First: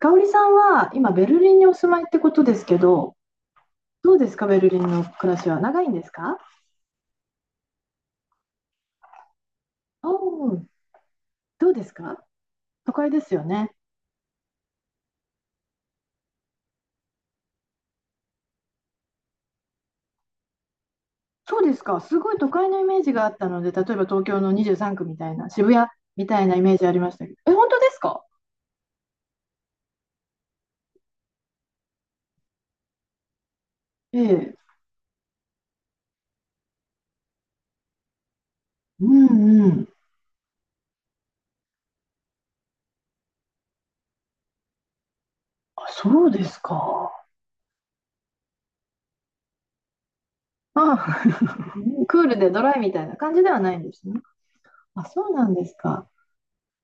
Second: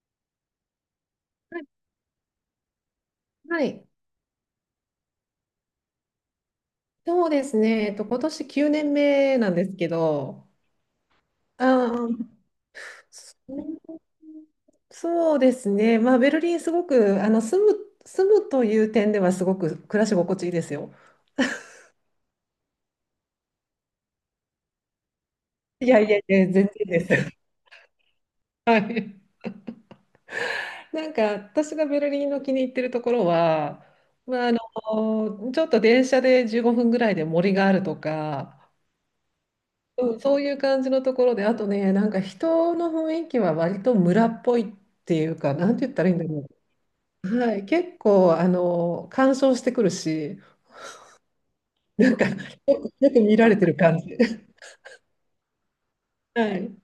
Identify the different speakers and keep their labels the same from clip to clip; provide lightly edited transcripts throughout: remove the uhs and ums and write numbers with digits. Speaker 1: 香織さんは今ベルリンにお住まいってことですけど、
Speaker 2: はい。
Speaker 1: どうですか、ベルリンの暮らしは長いんですか？
Speaker 2: そうですね。今年9年目なんですけ
Speaker 1: お
Speaker 2: ど、
Speaker 1: お。どうで
Speaker 2: あ
Speaker 1: す
Speaker 2: ー、
Speaker 1: か？ 都会ですよ
Speaker 2: そ
Speaker 1: ね。
Speaker 2: うそうですね。まあ、ベルリンすごく、住むという点ではすごく暮らし心地いいですよ。
Speaker 1: そうで すか、すごい都会のイメージがあったので、例えば東京の23区みたいな、渋
Speaker 2: い
Speaker 1: 谷
Speaker 2: やいやい
Speaker 1: み
Speaker 2: や、
Speaker 1: たい
Speaker 2: 全
Speaker 1: なイ
Speaker 2: 然
Speaker 1: メージあり
Speaker 2: で
Speaker 1: ましたけど、
Speaker 2: す。
Speaker 1: え、本当ですか？
Speaker 2: なんか私がベルリンの気に入ってるところは、
Speaker 1: え
Speaker 2: まあ、あ
Speaker 1: え。
Speaker 2: のちょっと電車で15分ぐらいで森があるとか、
Speaker 1: うんうん。
Speaker 2: うん、そういう感じのところで、あとね、なんか人の雰囲気は割と村っぽいっていうか、なんて
Speaker 1: あ、
Speaker 2: 言ったらいいんだ
Speaker 1: そうで
Speaker 2: ろ
Speaker 1: すか。
Speaker 2: う。はい、結構、干渉してくるし、
Speaker 1: あ、
Speaker 2: なん
Speaker 1: クー
Speaker 2: か、よ
Speaker 1: ルでドライ
Speaker 2: く
Speaker 1: みたい
Speaker 2: よ
Speaker 1: な
Speaker 2: く
Speaker 1: 感
Speaker 2: 見
Speaker 1: じ
Speaker 2: ら
Speaker 1: で
Speaker 2: れ
Speaker 1: は
Speaker 2: て
Speaker 1: な
Speaker 2: る
Speaker 1: いんで
Speaker 2: 感じ。
Speaker 1: すね。あ、そうなんですか。
Speaker 2: はい。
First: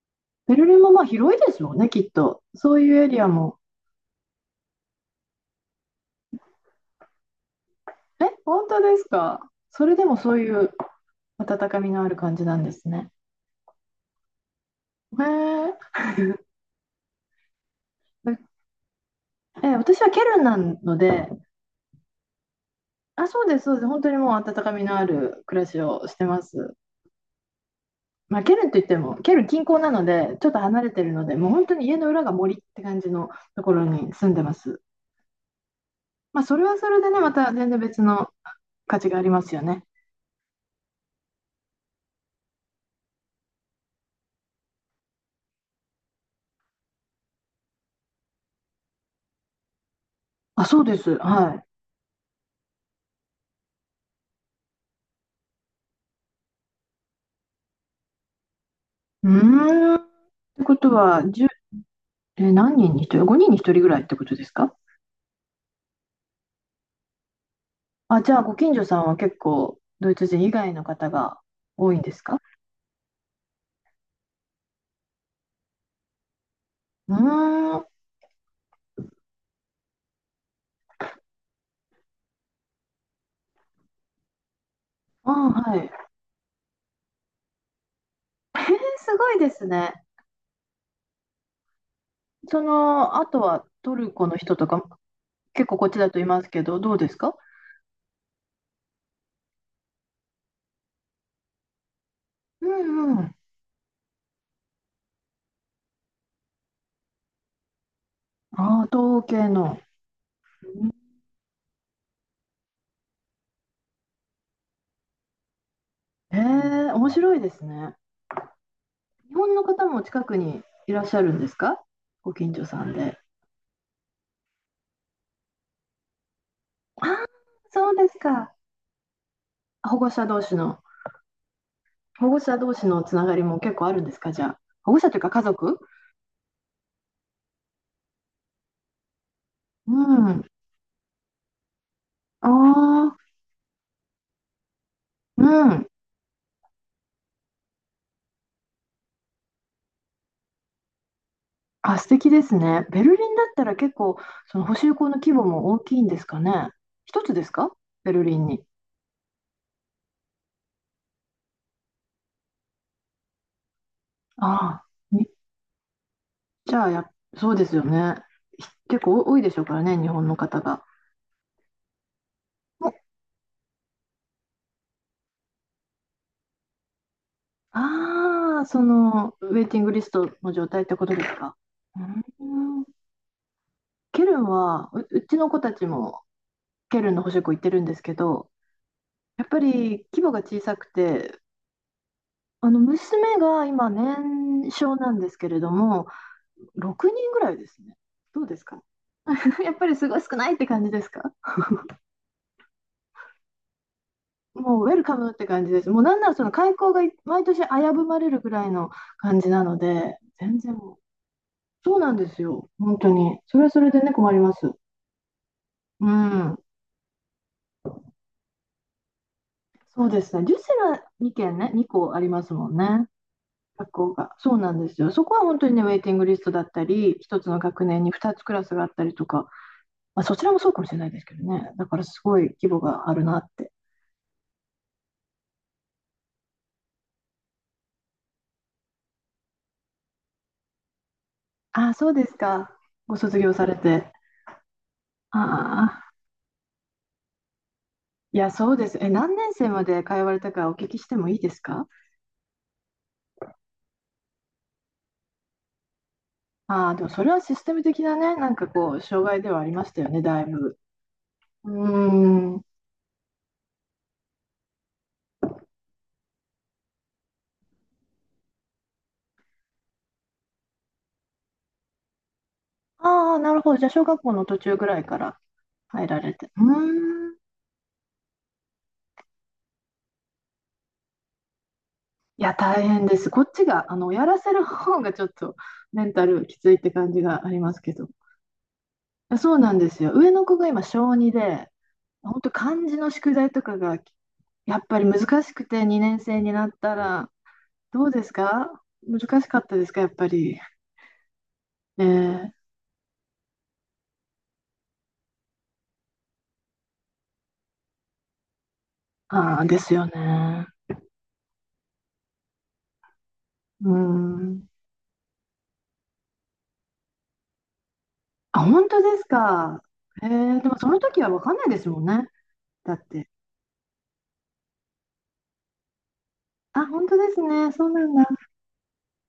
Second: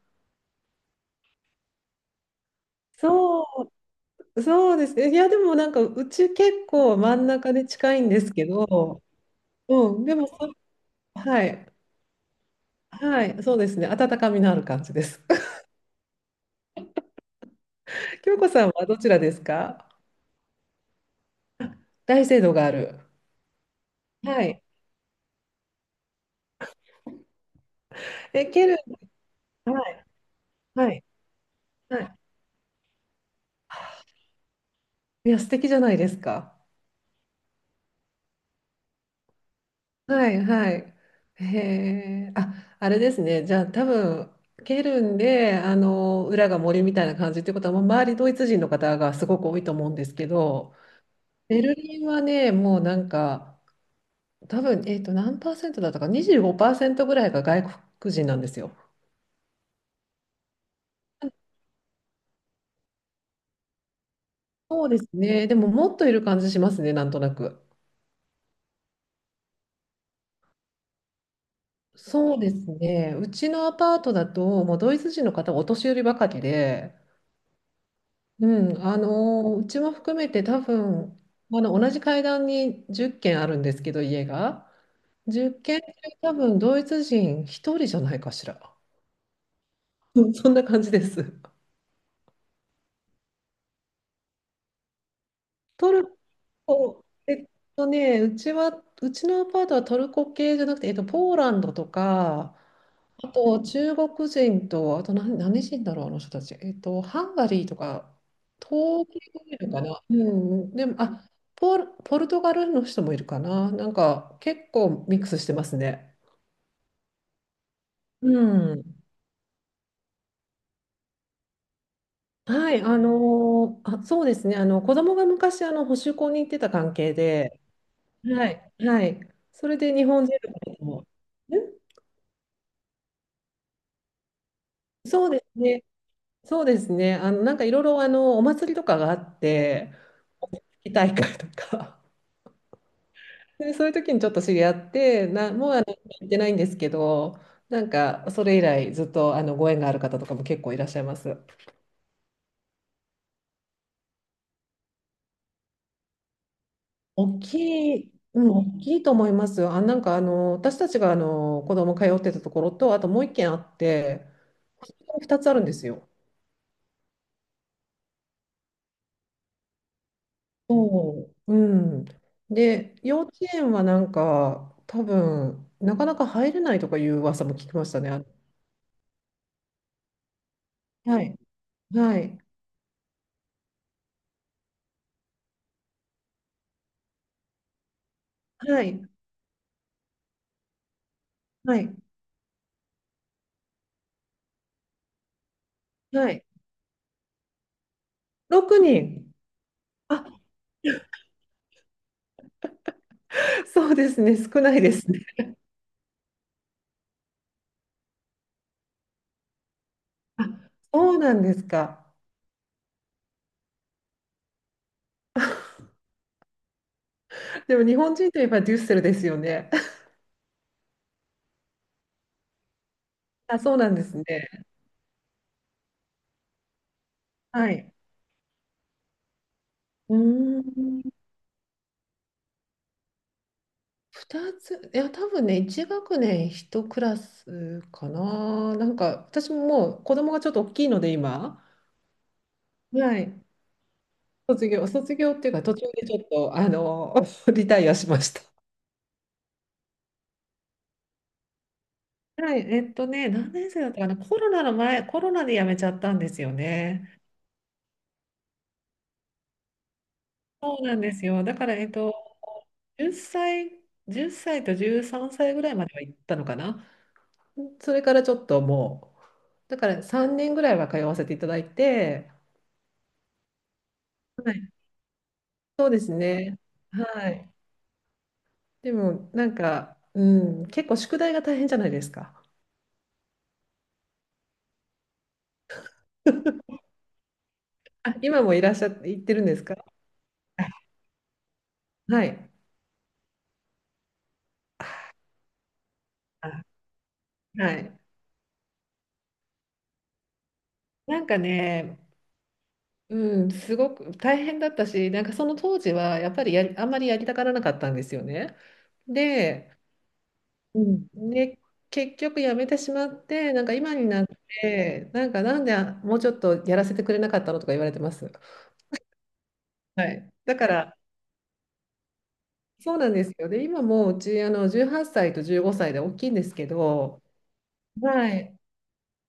Speaker 1: ベルリンもまあ広いですよね、きっと。そういうエリア
Speaker 2: そ
Speaker 1: も、
Speaker 2: う、そうですね。いや、でもなんか、うち結構真ん中で近いんで
Speaker 1: え、
Speaker 2: すけ
Speaker 1: 本当で
Speaker 2: ど、
Speaker 1: すか？それ
Speaker 2: う
Speaker 1: で
Speaker 2: ん、で
Speaker 1: も
Speaker 2: も、
Speaker 1: そ
Speaker 2: そ
Speaker 1: ういう
Speaker 2: はい、
Speaker 1: 温かみのある感じなんですね。
Speaker 2: はい、そうですね。温かみのある感じです。
Speaker 1: へ え。
Speaker 2: 京子さんはどちらです
Speaker 1: え、
Speaker 2: か？
Speaker 1: 私はケルンなので、
Speaker 2: 大聖堂がある。
Speaker 1: あ、そうです、そうです。本当にもう
Speaker 2: は
Speaker 1: 温
Speaker 2: い。
Speaker 1: かみのある暮らしをしてます。まあ、
Speaker 2: え、
Speaker 1: ケル
Speaker 2: ケ
Speaker 1: ン
Speaker 2: ル
Speaker 1: といっても、ケルン近
Speaker 2: ン、
Speaker 1: 郊
Speaker 2: は
Speaker 1: なの
Speaker 2: い、
Speaker 1: で、ちょっと離れ
Speaker 2: は
Speaker 1: て
Speaker 2: い。
Speaker 1: るので、もう本当に家
Speaker 2: は
Speaker 1: の裏
Speaker 2: い。
Speaker 1: が森って感じのところに住んでます。
Speaker 2: いや、素敵じゃないです
Speaker 1: まあ、そ
Speaker 2: か。
Speaker 1: れはそれでね、また全然別の価値がありますよね。
Speaker 2: はいはい。へえ。あ、あれですね。じゃあ多分、ケルンで、裏が森みたいな感じってことは、もう周りドイツ人の方がすごく多いと思うんですけ
Speaker 1: あ、
Speaker 2: ど、
Speaker 1: そうです。は
Speaker 2: ベ
Speaker 1: い。
Speaker 2: ルリンはね、もうなんか、多分、何パーセントだったか、25%ぐらいが外国人なんですよ。
Speaker 1: うーん。ってことは、1え、何人に1人？ 5 人に1人ぐらいってことですか？
Speaker 2: そうですね。でも、もっといる感じしますね、なんとなく。
Speaker 1: あ、じゃあ、ご近所さんは結構、ドイツ人以外の方が多いんです
Speaker 2: そう
Speaker 1: か？
Speaker 2: ですね。うちのアパートだと、もうドイツ人の方はお年寄りばかりで、
Speaker 1: うーん、あ、
Speaker 2: うん、うちも含めて多分同じ階段に10軒あるんですけど、家が10
Speaker 1: はい。
Speaker 2: 軒中多分ドイツ人1人じゃないかしら。
Speaker 1: すごいですね。
Speaker 2: うん。 そんな感じです。
Speaker 1: その、あとはトルコの人とか、結構こっ
Speaker 2: ト
Speaker 1: ちだと
Speaker 2: ル
Speaker 1: いますけど、どう
Speaker 2: コ
Speaker 1: ですか？
Speaker 2: うちのアパートはトルコ系じゃなくて、ポーランドとか、
Speaker 1: うんう
Speaker 2: あ
Speaker 1: ん。
Speaker 2: と、中国人と、あと何人だろう、あの人たち。ハンガリーとか、
Speaker 1: ああ、
Speaker 2: 東
Speaker 1: 東
Speaker 2: 京も
Speaker 1: 系
Speaker 2: いる
Speaker 1: の。
Speaker 2: かな。うん、でも、あ、ポルトガルの人もいるかな。なんか、結構ミックスしてますね。
Speaker 1: へえ、面白いですね。
Speaker 2: うん。
Speaker 1: 日本の方も近くにいらっしゃるんですか？ご近所
Speaker 2: は
Speaker 1: さ
Speaker 2: い、
Speaker 1: んで。
Speaker 2: そうですね。子供が昔、保守校に行ってた関
Speaker 1: あ
Speaker 2: 係
Speaker 1: あ、
Speaker 2: で、
Speaker 1: そうです
Speaker 2: は
Speaker 1: か。
Speaker 2: い、はい。それで
Speaker 1: 保
Speaker 2: 日
Speaker 1: 護
Speaker 2: 本
Speaker 1: 者
Speaker 2: 人
Speaker 1: 同
Speaker 2: の
Speaker 1: 士の、
Speaker 2: 方も。ん。
Speaker 1: 保護者同士のつながりも結構あるんですか、じゃあ。保護者という
Speaker 2: そ
Speaker 1: か
Speaker 2: う
Speaker 1: 家
Speaker 2: です
Speaker 1: 族。
Speaker 2: ね。そうですね。なんかいろいろ、お祭りとかがあって、
Speaker 1: うん。
Speaker 2: お祭り大会とか。
Speaker 1: ああ。
Speaker 2: で、そういう時にちょっと知り合って、
Speaker 1: う
Speaker 2: もう
Speaker 1: ん。
Speaker 2: 行ってないんですけど、なんか、それ以来ずっとあのご縁がある方とかも結構いらっしゃいます。
Speaker 1: あ、素敵ですね。ベルリンだったら結構、その補修校の規模も大きいんですかね。一つ
Speaker 2: 大
Speaker 1: ですか？
Speaker 2: き
Speaker 1: ベ
Speaker 2: い、
Speaker 1: ルリ
Speaker 2: う
Speaker 1: ン
Speaker 2: ん、
Speaker 1: に。
Speaker 2: 大きいと思いますよ。あ、私たちが子供通ってたところと、あともう一軒あって、
Speaker 1: ああ、み
Speaker 2: 2つあるんですよ。
Speaker 1: じゃあ、や、そうですよね。結構多いでしょうからね、日本の方が。
Speaker 2: そう。うん。
Speaker 1: お
Speaker 2: で、幼稚園はなんか、なかなか入れないとかいう噂も聞きましたね。あの
Speaker 1: ああ、ウェイティングリストの状態ってことで
Speaker 2: は
Speaker 1: す
Speaker 2: い。
Speaker 1: か。う
Speaker 2: はい。
Speaker 1: ん、ケルンは、うちの子たちもケルンの補習校行ってるんですけど、
Speaker 2: はい。
Speaker 1: やっぱり規模が小さくて、
Speaker 2: はい。
Speaker 1: あの娘が今年少なんですけれども、
Speaker 2: はい。
Speaker 1: 6人ぐらいですね。どうです
Speaker 2: 6
Speaker 1: か？
Speaker 2: 人。ろくにん。
Speaker 1: やっぱりすごい少
Speaker 2: あ、
Speaker 1: ないって感じですか？
Speaker 2: そうですね、少ない
Speaker 1: もうウ
Speaker 2: で
Speaker 1: ェル
Speaker 2: す
Speaker 1: カ
Speaker 2: ね。
Speaker 1: ムって感じです。もうなんならその開校が毎年危ぶまれるぐらいの感じなので、
Speaker 2: あ、
Speaker 1: 全然もう、
Speaker 2: そうなんです
Speaker 1: そう
Speaker 2: か。
Speaker 1: なんですよ、本当に。それはそれでね、困ります。うん、
Speaker 2: でも日本人といえばデュッセルですよね。
Speaker 1: そうですね。ジュセラは2件ね、2校ありますもんね、
Speaker 2: あ、そうな
Speaker 1: 学
Speaker 2: んで
Speaker 1: 校
Speaker 2: すね。
Speaker 1: が。そうなんですよ。そこは本当にね、ウェイティングリストだったり、1つの
Speaker 2: は
Speaker 1: 学
Speaker 2: い。
Speaker 1: 年に2つクラスがあったりとか、
Speaker 2: う
Speaker 1: まあ、そちらも
Speaker 2: ー
Speaker 1: そうかもしれないです
Speaker 2: ん、
Speaker 1: けどね、だからすごい規模があるなって。
Speaker 2: 2つ、いや、多分ね、1学年1クラスかな。なんか、私ももう子供がちょっと大きいので、今、
Speaker 1: あ、そうですか。ご
Speaker 2: はい、
Speaker 1: 卒業されて。
Speaker 2: 卒業
Speaker 1: あ
Speaker 2: っていうか、途中でち
Speaker 1: あ、
Speaker 2: ょっと、リタイアしまし
Speaker 1: い
Speaker 2: た。
Speaker 1: や、そうです。え、何年生まで通われたかお聞きしてもいいですか？
Speaker 2: はい、何年生だったかな、コロナの前、コロナで辞めちゃったんですよ
Speaker 1: ああ、でも
Speaker 2: ね。
Speaker 1: それはシステム的なね、なんかこう、障害ではありましたよね、だいぶ。
Speaker 2: そうなんですよ。だか
Speaker 1: う
Speaker 2: ら、
Speaker 1: ーん。
Speaker 2: 10歳、1歳と13歳ぐらいまでは行ったのかな。それからちょっともう、だから3年ぐらいは通わせていただいて、
Speaker 1: ああ、なるほど。じゃあ、小学校の
Speaker 2: は
Speaker 1: 途
Speaker 2: い。
Speaker 1: 中ぐらいから入られて。う
Speaker 2: は
Speaker 1: ーん。
Speaker 2: い。でも、なんか、うん、結構宿題が大変じゃないですか。
Speaker 1: いや、大変です。こっちが、やらせる方がちょっとメンタルきついって感じがありますけど。
Speaker 2: あ、今もいらっしゃって、行ってるん
Speaker 1: そ
Speaker 2: で
Speaker 1: う
Speaker 2: す
Speaker 1: な
Speaker 2: か？
Speaker 1: んですよ。上の子が今、小2で、
Speaker 2: は
Speaker 1: 本
Speaker 2: い。
Speaker 1: 当漢字の宿題とかがやっぱり難しくて2年生に
Speaker 2: あ
Speaker 1: なったら、
Speaker 2: はい。
Speaker 1: どうですか？難しかったですかやっぱり。
Speaker 2: なんかね、
Speaker 1: ええ。
Speaker 2: うん、すごく大変だったし、なんかその当時はやっぱりあんまりやりたがらなかったんですよね。
Speaker 1: ああ、
Speaker 2: で、
Speaker 1: ですよね。
Speaker 2: うん、で結局やめてしまって、なんか
Speaker 1: う
Speaker 2: 今になっ
Speaker 1: ん。
Speaker 2: てなんか、なんであもうちょっとやらせてくれなかったのとか言われてます。
Speaker 1: あ、本当ですか。
Speaker 2: は
Speaker 1: え
Speaker 2: い、だ
Speaker 1: え、
Speaker 2: か
Speaker 1: でもそ
Speaker 2: ら、
Speaker 1: の時は分かんないですもんね。だ
Speaker 2: そう
Speaker 1: っ
Speaker 2: なんで
Speaker 1: て。
Speaker 2: すよ。で今もううちあの18歳と15歳で大きいんですけ
Speaker 1: あ、本当
Speaker 2: ど、
Speaker 1: ですね。そうなんだ。
Speaker 2: はい、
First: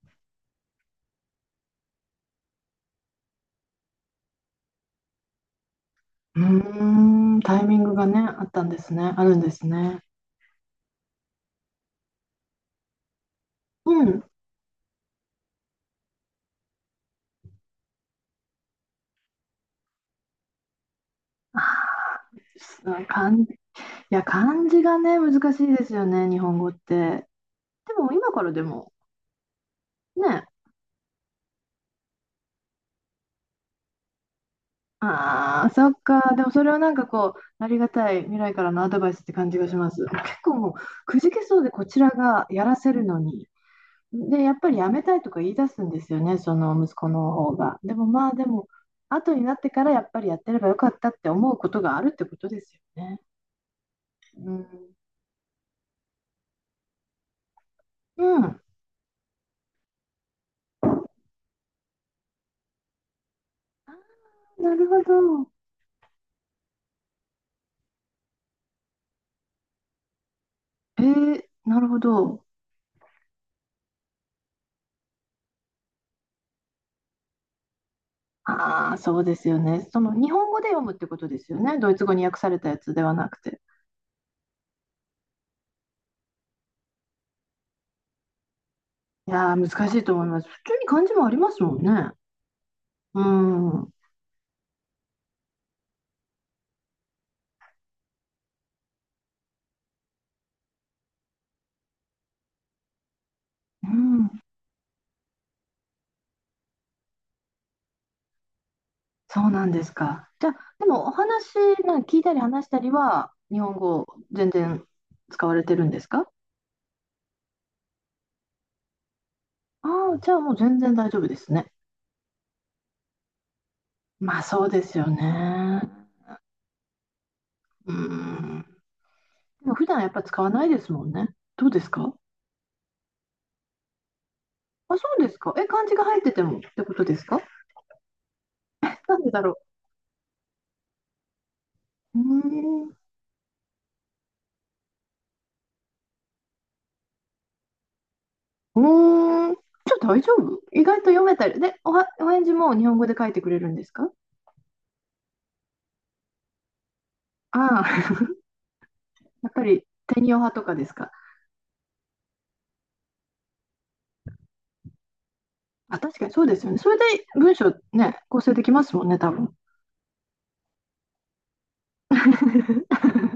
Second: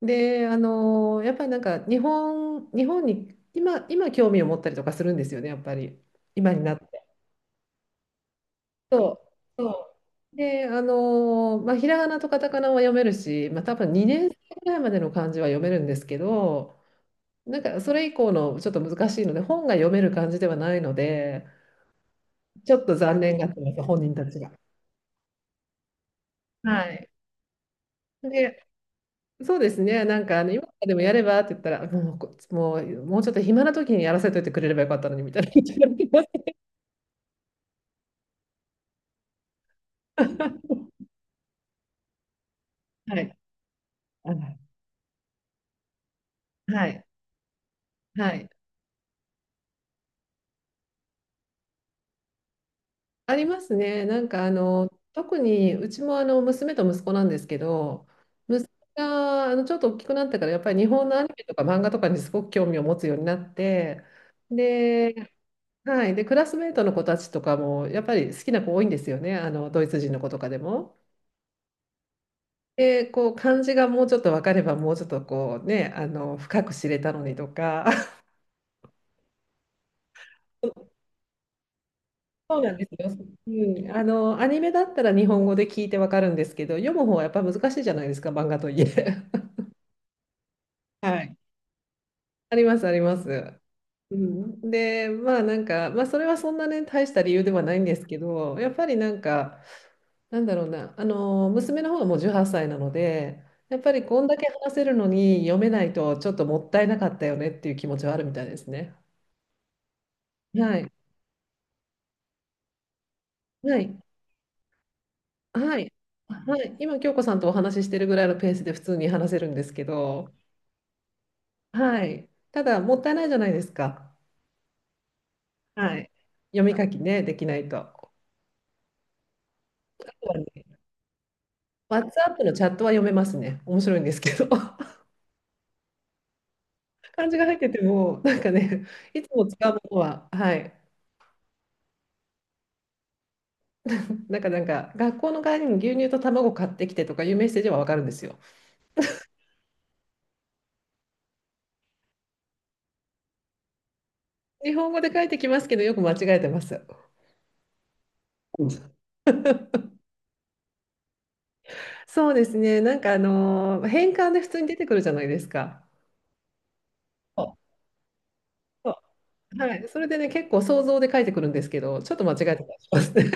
Speaker 2: であのやっぱりなんか日本に今興味を持ったりとかするんですよね、やっぱり
Speaker 1: う
Speaker 2: 今になって。
Speaker 1: ーん、タイミングがね、あったんです
Speaker 2: そ
Speaker 1: ね。あ
Speaker 2: う
Speaker 1: るんです
Speaker 2: そ
Speaker 1: ね。
Speaker 2: うで、あのまあ、ひらがなとカタカナは読めるし、まあ、多分
Speaker 1: うん。
Speaker 2: 2年生ぐらいまでの漢字は読めるんですけど、なんかそれ以降のちょっと難しいので、本が読める感じではないので、
Speaker 1: あ
Speaker 2: ちょっと
Speaker 1: あ、
Speaker 2: 残念が
Speaker 1: い
Speaker 2: ってます、本人
Speaker 1: や、
Speaker 2: たちが。
Speaker 1: 漢字がね、難しいですよね、日本語っ
Speaker 2: はい。
Speaker 1: て。でも今からで
Speaker 2: で、
Speaker 1: も、
Speaker 2: そうですね、
Speaker 1: ね、
Speaker 2: 今からでもやればって言ったら、もうこ、もう、もうちょっと暇な時にやらせといてくれればよかったのにみたいな
Speaker 1: あ
Speaker 2: 感
Speaker 1: あ、
Speaker 2: じにな
Speaker 1: そっ
Speaker 2: ります。
Speaker 1: か。でもそれはなんかこう、ありがたい未来からのアドバイスって感じがします。結構もう、くじけそうでこちらがやらせるの
Speaker 2: はい。
Speaker 1: に。
Speaker 2: あ
Speaker 1: で、や
Speaker 2: の
Speaker 1: っぱりやめたいとか言い出すんですよね、その
Speaker 2: は
Speaker 1: 息
Speaker 2: い。
Speaker 1: 子の方が。でもまあ、
Speaker 2: は
Speaker 1: で
Speaker 2: い。
Speaker 1: も、後になってからやっぱりやってればよかったって思うことがあるってことですよね。
Speaker 2: ありますね。
Speaker 1: うん。
Speaker 2: 特にうちもあの娘と息子なんですけど、
Speaker 1: うん。あ
Speaker 2: 息子があのちょっと大きくなってからやっぱり日本のアニメとか漫画とかにすごく興味を持つようになって、
Speaker 1: ー、なるほ
Speaker 2: で、
Speaker 1: ど。
Speaker 2: はい。で、クラスメートの子たちとかも、やっぱり好きな子多いんですよね。ドイツ人の子とかでも。
Speaker 1: なるほど。
Speaker 2: で、こう、漢字がもうちょっと分かれば、もうちょっとこうね、深く知れたのにとか。
Speaker 1: ああ、そうですよね。その日本語で読むっ てことですよね。ドイツ語に訳され
Speaker 2: そう
Speaker 1: た
Speaker 2: な
Speaker 1: や
Speaker 2: んです
Speaker 1: つでは
Speaker 2: よ。
Speaker 1: なく
Speaker 2: う
Speaker 1: て。
Speaker 2: ん。あの、アニメだったら日本語で聞いて分かるんですけど、読む方はやっぱ難しいじゃないですか、漫画といえ。
Speaker 1: いや ー、難しいと思います。普通に漢字
Speaker 2: は
Speaker 1: もあり
Speaker 2: い。
Speaker 1: ますもんね。
Speaker 2: あります、ありま
Speaker 1: う
Speaker 2: す。
Speaker 1: ん。うん。
Speaker 2: うん、で、まあなんか、まあそれはそんなね、大した理由ではないんですけど、やっぱりなんか、なんだろうな、あの、娘の方がもう18歳なので、やっぱりこんだけ話せるのに読めないとちょっともったいなかったよねっていう気持ちはあるみたいですね。
Speaker 1: そうなんですか。じゃあ、
Speaker 2: は
Speaker 1: で
Speaker 2: い。
Speaker 1: もお話、なんか聞いたり話したりは、日本
Speaker 2: はい。
Speaker 1: 語全然使われて
Speaker 2: は
Speaker 1: るん
Speaker 2: い。
Speaker 1: ですか？
Speaker 2: はい。今、京子さんとお話ししてるぐらいのペースで普通に話せるんですけ
Speaker 1: ああー、
Speaker 2: ど、
Speaker 1: じゃあもう全然大丈夫ですね。
Speaker 2: はい。ただ、もったいないじゃないですか。
Speaker 1: まあそうですよね。
Speaker 2: はい。読み書きね、できないと。
Speaker 1: う
Speaker 2: あ
Speaker 1: ん。でも普段やっぱ
Speaker 2: とは
Speaker 1: 使
Speaker 2: ね、
Speaker 1: わないですもんね。どうですか？
Speaker 2: WhatsApp のチャットは読めますね。面白いんですけど。
Speaker 1: あ、そ うですか。え、漢字が入っててもってことです
Speaker 2: 漢字
Speaker 1: か？
Speaker 2: が入ってても、なんかね、
Speaker 1: な
Speaker 2: い
Speaker 1: ん
Speaker 2: つ
Speaker 1: でだ
Speaker 2: も
Speaker 1: ろ
Speaker 2: 使うものは、はい、
Speaker 1: う。うーん。
Speaker 2: なんか、学校の帰りに牛乳と卵買ってきてとかいうメッセージはわかるんですよ。
Speaker 1: うーん、じゃあ大丈夫意外と読めたり。で、お返事も日本語で書いてくれるんですか？
Speaker 2: 日本語で書いてきますけど、よく間違えてます。
Speaker 1: ああ、
Speaker 2: うん。
Speaker 1: やっぱり天用派とかですか？
Speaker 2: そうですね。なんか、変換で普通に出てくるじゃないですか。
Speaker 1: あ、確かにそうですよね。それで
Speaker 2: そ
Speaker 1: 文章ね、構成できますもんね、多分。
Speaker 2: うはい。それでね、結構想像で書いてくるんですけど、ちょっと間違えてたりしま すね。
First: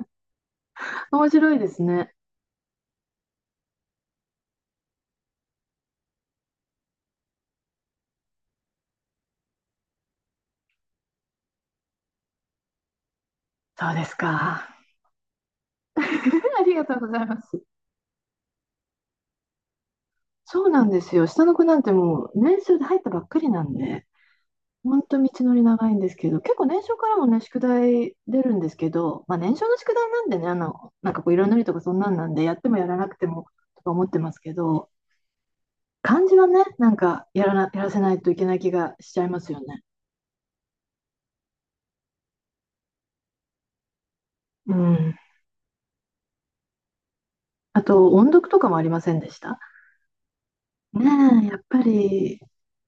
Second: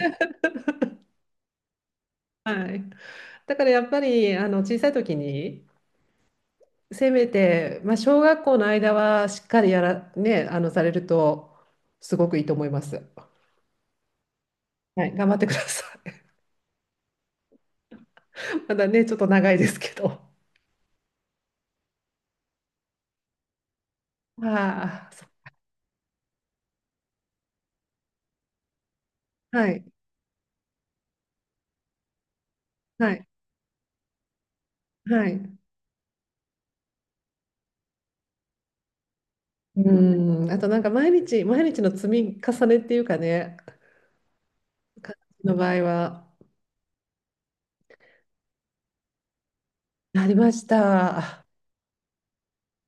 Speaker 1: 面白いですね。
Speaker 2: はい。だからやっぱり、小さい時に、せめて、まあ、小学校の間はしっかりやら、ね、あの、されると、すごくいいと思います。
Speaker 1: そうですか。
Speaker 2: はい。頑張ってください。
Speaker 1: ありがとうございます。
Speaker 2: まだね、ちょっと長いですけど。
Speaker 1: そうなんですよ。下の子なんてもう年少で入ったばっかりなんで、ほん
Speaker 2: ああ、
Speaker 1: と
Speaker 2: そ
Speaker 1: 道のり長いんですけど、結構年少からもね、宿題出るんですけど、まあ年
Speaker 2: は
Speaker 1: 少の
Speaker 2: い、
Speaker 1: 宿題なんでね、なんかこう色塗りとかそんなんなんで、やってもやらな
Speaker 2: は
Speaker 1: くて
Speaker 2: い、
Speaker 1: もとか思ってますけど、
Speaker 2: はい。
Speaker 1: 漢字はね、なんかやらせないといけない気がしちゃいますよね。
Speaker 2: うん、あとなんか毎日の積み重ねっていうかね、
Speaker 1: う
Speaker 2: 感
Speaker 1: ん。
Speaker 2: じの場合は、
Speaker 1: あと、音読とかもありませんでした
Speaker 2: ありまし
Speaker 1: ね
Speaker 2: た。
Speaker 1: え、やっぱり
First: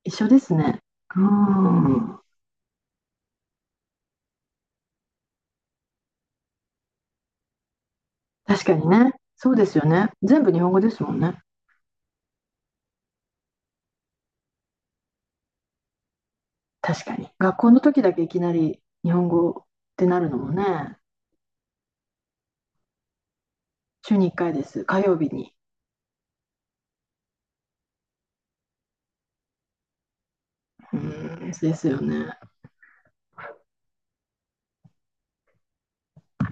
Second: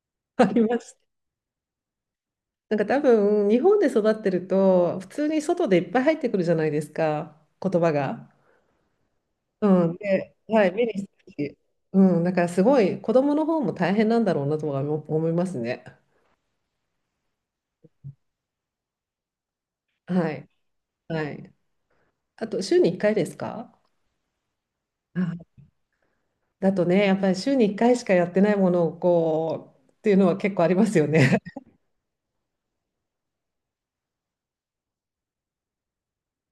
Speaker 1: 一緒で
Speaker 2: あ
Speaker 1: す
Speaker 2: りま
Speaker 1: ね。
Speaker 2: した。
Speaker 1: うん。
Speaker 2: なんか多分、日本で育ってると、普通に外でいっぱい入ってくるじゃないですか、言葉が。
Speaker 1: 確かにね。そうで
Speaker 2: う
Speaker 1: すよ
Speaker 2: ん、
Speaker 1: ね。
Speaker 2: で、
Speaker 1: 全部日
Speaker 2: は
Speaker 1: 本
Speaker 2: い、
Speaker 1: 語
Speaker 2: 目
Speaker 1: で
Speaker 2: に
Speaker 1: す
Speaker 2: し
Speaker 1: もん
Speaker 2: た
Speaker 1: ね。
Speaker 2: し、うん、だからすごい、子供の方も大変なんだろうなとは思いますね。
Speaker 1: 確かに。学校の時だけいきなり日本語ってなる
Speaker 2: は
Speaker 1: の
Speaker 2: い、
Speaker 1: もね。
Speaker 2: はい。あと、週に1回ですか？
Speaker 1: 週に1回です。火曜日
Speaker 2: あ、
Speaker 1: に。
Speaker 2: だとね、やっぱり週に1回しかやってないものをこうっていうのは結構ありま
Speaker 1: う
Speaker 2: すよね。
Speaker 1: んですよね。